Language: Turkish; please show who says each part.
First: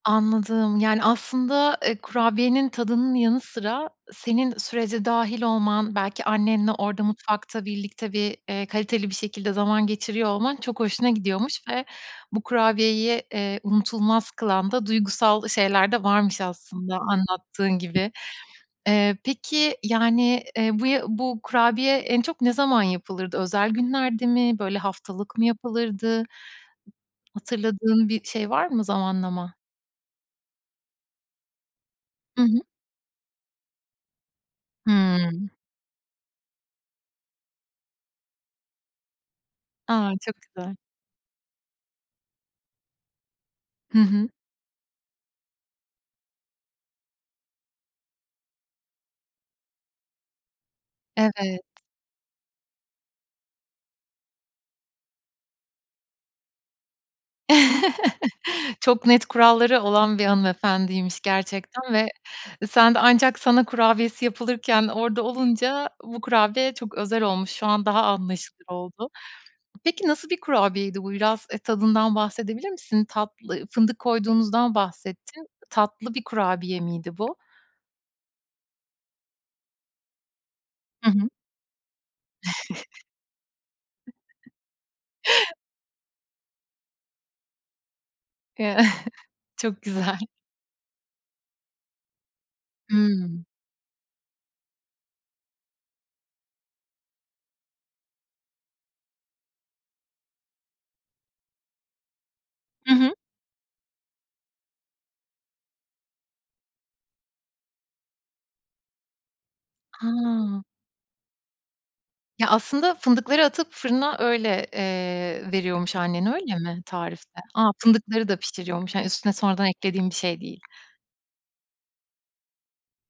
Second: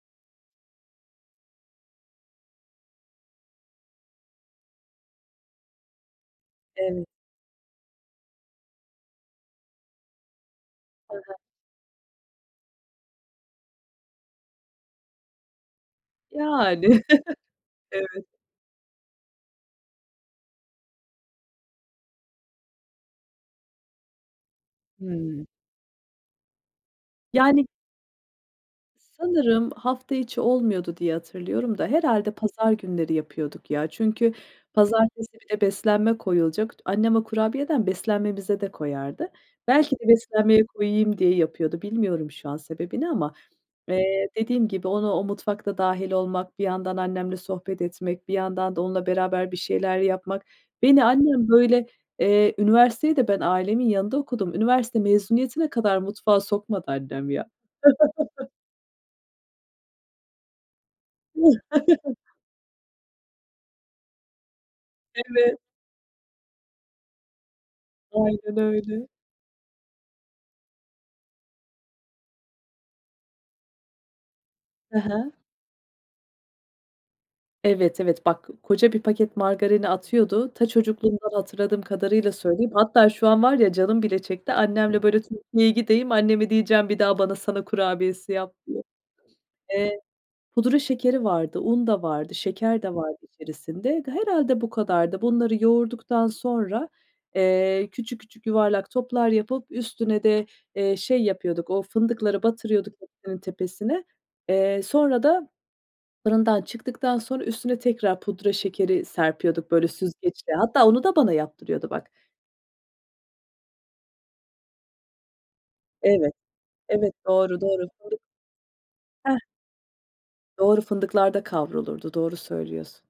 Speaker 1: Anladım. Yani, aslında, eee, kurabiyenin tadının yanı sıra senin sürece dâhil olman, belki annenle orada
Speaker 2: Evet.
Speaker 1: mutfakta birlikte bir, eee, kaliteli bir şekilde zaman geçiriyor olman çok hoşuna
Speaker 2: He he.
Speaker 1: gidiyormuş ve bu kurabiyeyi, eee, unutulmaz kılan da duygusal şeyler de varmış
Speaker 2: Yani.
Speaker 1: aslında anlattığın gibi.
Speaker 2: Evet.
Speaker 1: Eee, peki, yani, eee, bu ya bu kurabiye en çok ne zaman yapılırdı? Özel günlerde mi? Böyle haftalık mı
Speaker 2: Hımm.
Speaker 1: yapılırdı?
Speaker 2: Yani
Speaker 1: Hatırladığın bir şey var mı zamanlama?
Speaker 2: Sanırım hafta içi olmuyordu diye hatırlıyorum da herhâlde
Speaker 1: Hı hı.
Speaker 2: pazar günleri yapıyorduk ya. Çünkü pazartesi
Speaker 1: Hımm.
Speaker 2: bir de beslenme koyulacak. T annem o kurabiyeden beslenmemize de koyardı. Belki de
Speaker 1: A, çok
Speaker 2: beslenmeye
Speaker 1: güzel.
Speaker 2: koyayım diye yapıyordu. Bilmiyorum şu an sebebini ama,
Speaker 1: Hı hı.
Speaker 2: eee, dediğim gibi onu o mutfakta dâhil olmak, bir yandan annemle sohbet etmek, bir yandan da onunla beraber bir şeyler yapmak. Beni annem,
Speaker 1: Evet.
Speaker 2: böyle, eee, üniversiteyi de ben ailemin yanında okudum. Üniversite mezuniyetine kadar mutfağa sokmadı annem ya.
Speaker 1: Çok net kuralları olan bir hanımefendiymiş gerçekten ve sen de ancak sana kurabiyesi yapılırken orada
Speaker 2: Evet.
Speaker 1: olunca bu kurabiye çok özel olmuş. Şu an daha
Speaker 2: Aynen
Speaker 1: anlaşılır
Speaker 2: öyle.
Speaker 1: oldu. Peki, nasıl bir kurabiyeydi bu? Biraz, eee, tadından bahsedebilir misin? Tatlı fındık koyduğunuzdan
Speaker 2: He he.
Speaker 1: bahsettin. Tatlı bir kurabiye miydi bu?
Speaker 2: Evet, evet. Bak, koca bir paket margarini atıyordu. Ta,
Speaker 1: Hı
Speaker 2: çocukluğumdan
Speaker 1: hı.
Speaker 2: hatırladığım kadarıyla söyleyeyim. Hatta şu an var ya canım bile çekti. Annemle, böyle, Türkiye'ye gideyim, anneme diyeceğim bir daha bana Sana kurabiyesi yap diye.
Speaker 1: Çok
Speaker 2: Eee,
Speaker 1: güzel.
Speaker 2: pudra şekeri vardı, un da vardı, şeker de vardı
Speaker 1: Hımm.
Speaker 2: içerisinde. Ga herhâlde bu kadardı. Bunları yoğurduktan sonra, eee, küçük küçük yuvarlak toplar yapıp üstüne de, eee, şey yapıyorduk o fındıkları
Speaker 1: Hı
Speaker 2: batırıyorduk
Speaker 1: hı.
Speaker 2: hepsinin tepesine. Eee, sonra da fırından çıktıktan sonra üstüne tekrar pudra şekeri serpiyorduk, böyle, süzgeçle.
Speaker 1: A!
Speaker 2: Hatta onu da bana yaptırıyordu bak.
Speaker 1: Ya, aslında fındıkları atıp fırına öyle, eee, veriyormuş annen,
Speaker 2: Evet.
Speaker 1: öyle mi
Speaker 2: Evet,
Speaker 1: tarifte?
Speaker 2: doğru,
Speaker 1: A,
Speaker 2: doğru, fındık.
Speaker 1: fındıkları da pişiriyormuş, hani üstüne
Speaker 2: Heh.
Speaker 1: sonradan eklediğin bir şey değil.
Speaker 2: Doğru, fındıklar da kavrulurdu, doğru söylüyorsun.